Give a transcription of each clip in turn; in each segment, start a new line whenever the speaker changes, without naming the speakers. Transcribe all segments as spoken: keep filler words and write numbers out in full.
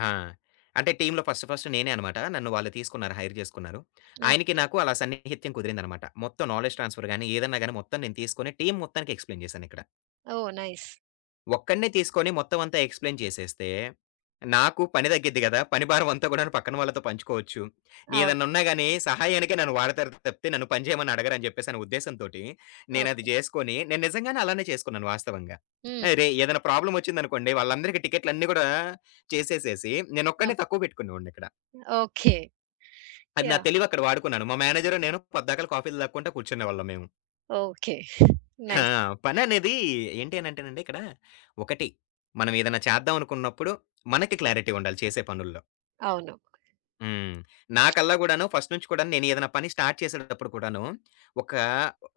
ఆ! అంటే టీమ్‌లో ఫస్ట్ ఫస్ట్ నేనే అన్నమాట. నన్ను వాళ్ళు తీసుకున్నారు హైర్ చేసుకున్నారు. ఆయనకి
ఓకే.
నాకు అలా సన్నిహిత్యం కుదిరిందన్నమాట. మొత్తం నాలెడ్జ్ ట్రాన్స్‌ఫర్ గాని ఏదైనా గాని మొత్తం నేను తీసుకొని టీమ్ మొత్తానికి ఎక్స్‌ప్లే‌యిన్ చేశానిక్కడ.
ఓహ్! నైస్.
ఒక్కడినే తీసుకొని మొత్తం అంతా ఎక్స్‌ప్లేయిన్ చేసేస్తే, నాకు పని తగ్గిద్ది గదా! పని భారం అంతా కూడాను పక్కన వాళ్ళతో పంచుకోవచ్చు.
అవును.
ఏదన్నున్నా‌గాని సహాయానికే నన్ను వాడతారు తప్పితే నన్ను పని చేయమని అడగరు అని చెప్పేసి అనే ఉద్దేశం తోటి నేనది
ఓకే.
చేసుకొని నేను నిజంగానే అలానే చేసుకున్నాను వాస్తవంగా.
హ్మ్.
ఆరేయ్! ఏదైనా ప్రాబ్లమ్ వచ్చిందనుకోండి వాళ్ళందరికి టికెట్లన్ని కూడా చేసేసేసి
ఓకే.
నేనొక్కడినే తక్కువ పెట్టుకునే వాడిని‌క్కడ.
ఓకే.
అది నా
యాహ్!
తెలివి అక్కడ వాడుకున్నాను. మా మేనేజరు నేను పద్దాకళ కాఫీలు తాగుకుంటా కూర్చునే వాళ్ళం మేము.
ఓకే.
ఆ!
నైస్.
పననేది ఏంటి అనేంటేనండి ఇక్కడ, ఒకటి మనం ఏదన్నా చేద్దాం అనుకున్నప్పుడు మనకి క్లారిటీ ఉండాలి చేసే పనుల్లో.
అవును.
హ్మ్. నాకల్లా గూడాను ఫస్ట్ నుంచి గూడా నేనేదన్నా పని స్టార్ట్ చేసేటప్పుడు కూడాను ఒక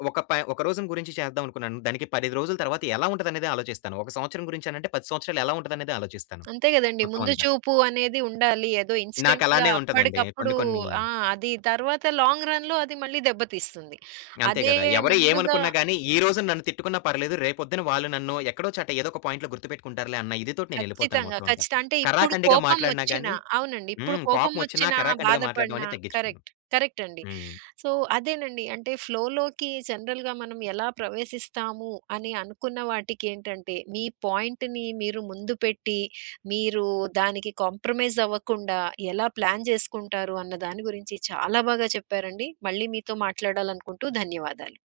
ఒక ప ఒక రోజుని గురించి చేద్దాం అనుకున్నాను. దానికి పది ఐదు రోజుల తరువాత ఎలా ఉంటదనేది ఆలోచిస్తాను. ఒక సంవత్సరం గురించి అనంటే పది సంవత్సరాలు ఎలా ఉంటదనేదే ఆలోచిస్తాను.
అంతే కదండీ.
మొత్తం
ముందు
అంతా.
చూపు అనేది ఉండాలి. ఏదో ఇన్‌స్టెంట్‌గా
నాకలానే ఉంటదండి
అప్పడికప్పుడు
కొన్ని, కొన్ని
ఆ! అది తర్వాత లాంగ్ రన్‌లో అది మళ్ళీ దెబ్బతీస్తుంది.
అంతే
అదే
గదా! ఎవరు
ముందుగా
ఏమనుకున్న గాని ఈ రోజున నన్ను తిట్టుకున్న పర్లేదు రేపొద్దున వాళ్ళు నన్ను ఎక్కడో చోట ఎదోక పాయింట్‌లో గుర్తుపెట్టుకుంటారులే అన్న ఇదితోటి నేనేళ్ళిపోతాను
ఖచ్చితంగా.
మొత్తం అంతా.
ఖచ్చితంగా. అంటే ఇప్పుడు
కరాకండిగా
కోపం
మాట్లాడిన
వచ్చినా
గాని
అవునండి. ఇప్పుడు
హ్మ్.
కోపం
కోపం ఒచ్చినా
వచ్చినా
కరాకండిగా మాట్లాడ్డం
బాధపడినా
అనేది తగ్గిచ్చుకోను.
కరెక్ట్, కరెక్ట్ అండి.
హ్మ్.
సో, అదేనండి అంటే ఫ్లో‌లోకి జనరల్‌గా మనం ఎలా ప్రవేశిస్తాము అని అనుకున్న వాటికేంటంటే మీ పాయింట్‌ని మీరు ముందు పెట్టి మీరు దానికి కాంప్రమైజ్ అవ్వకుండా ఎలా ప్లాన్ చేసుకుంటారు అన్న దాని గురించి చాలా బాగా చెప్పారండి. మళ్ళీ మీతో మాట్లాడాలనుకుంటూ ధన్యవాదాలు.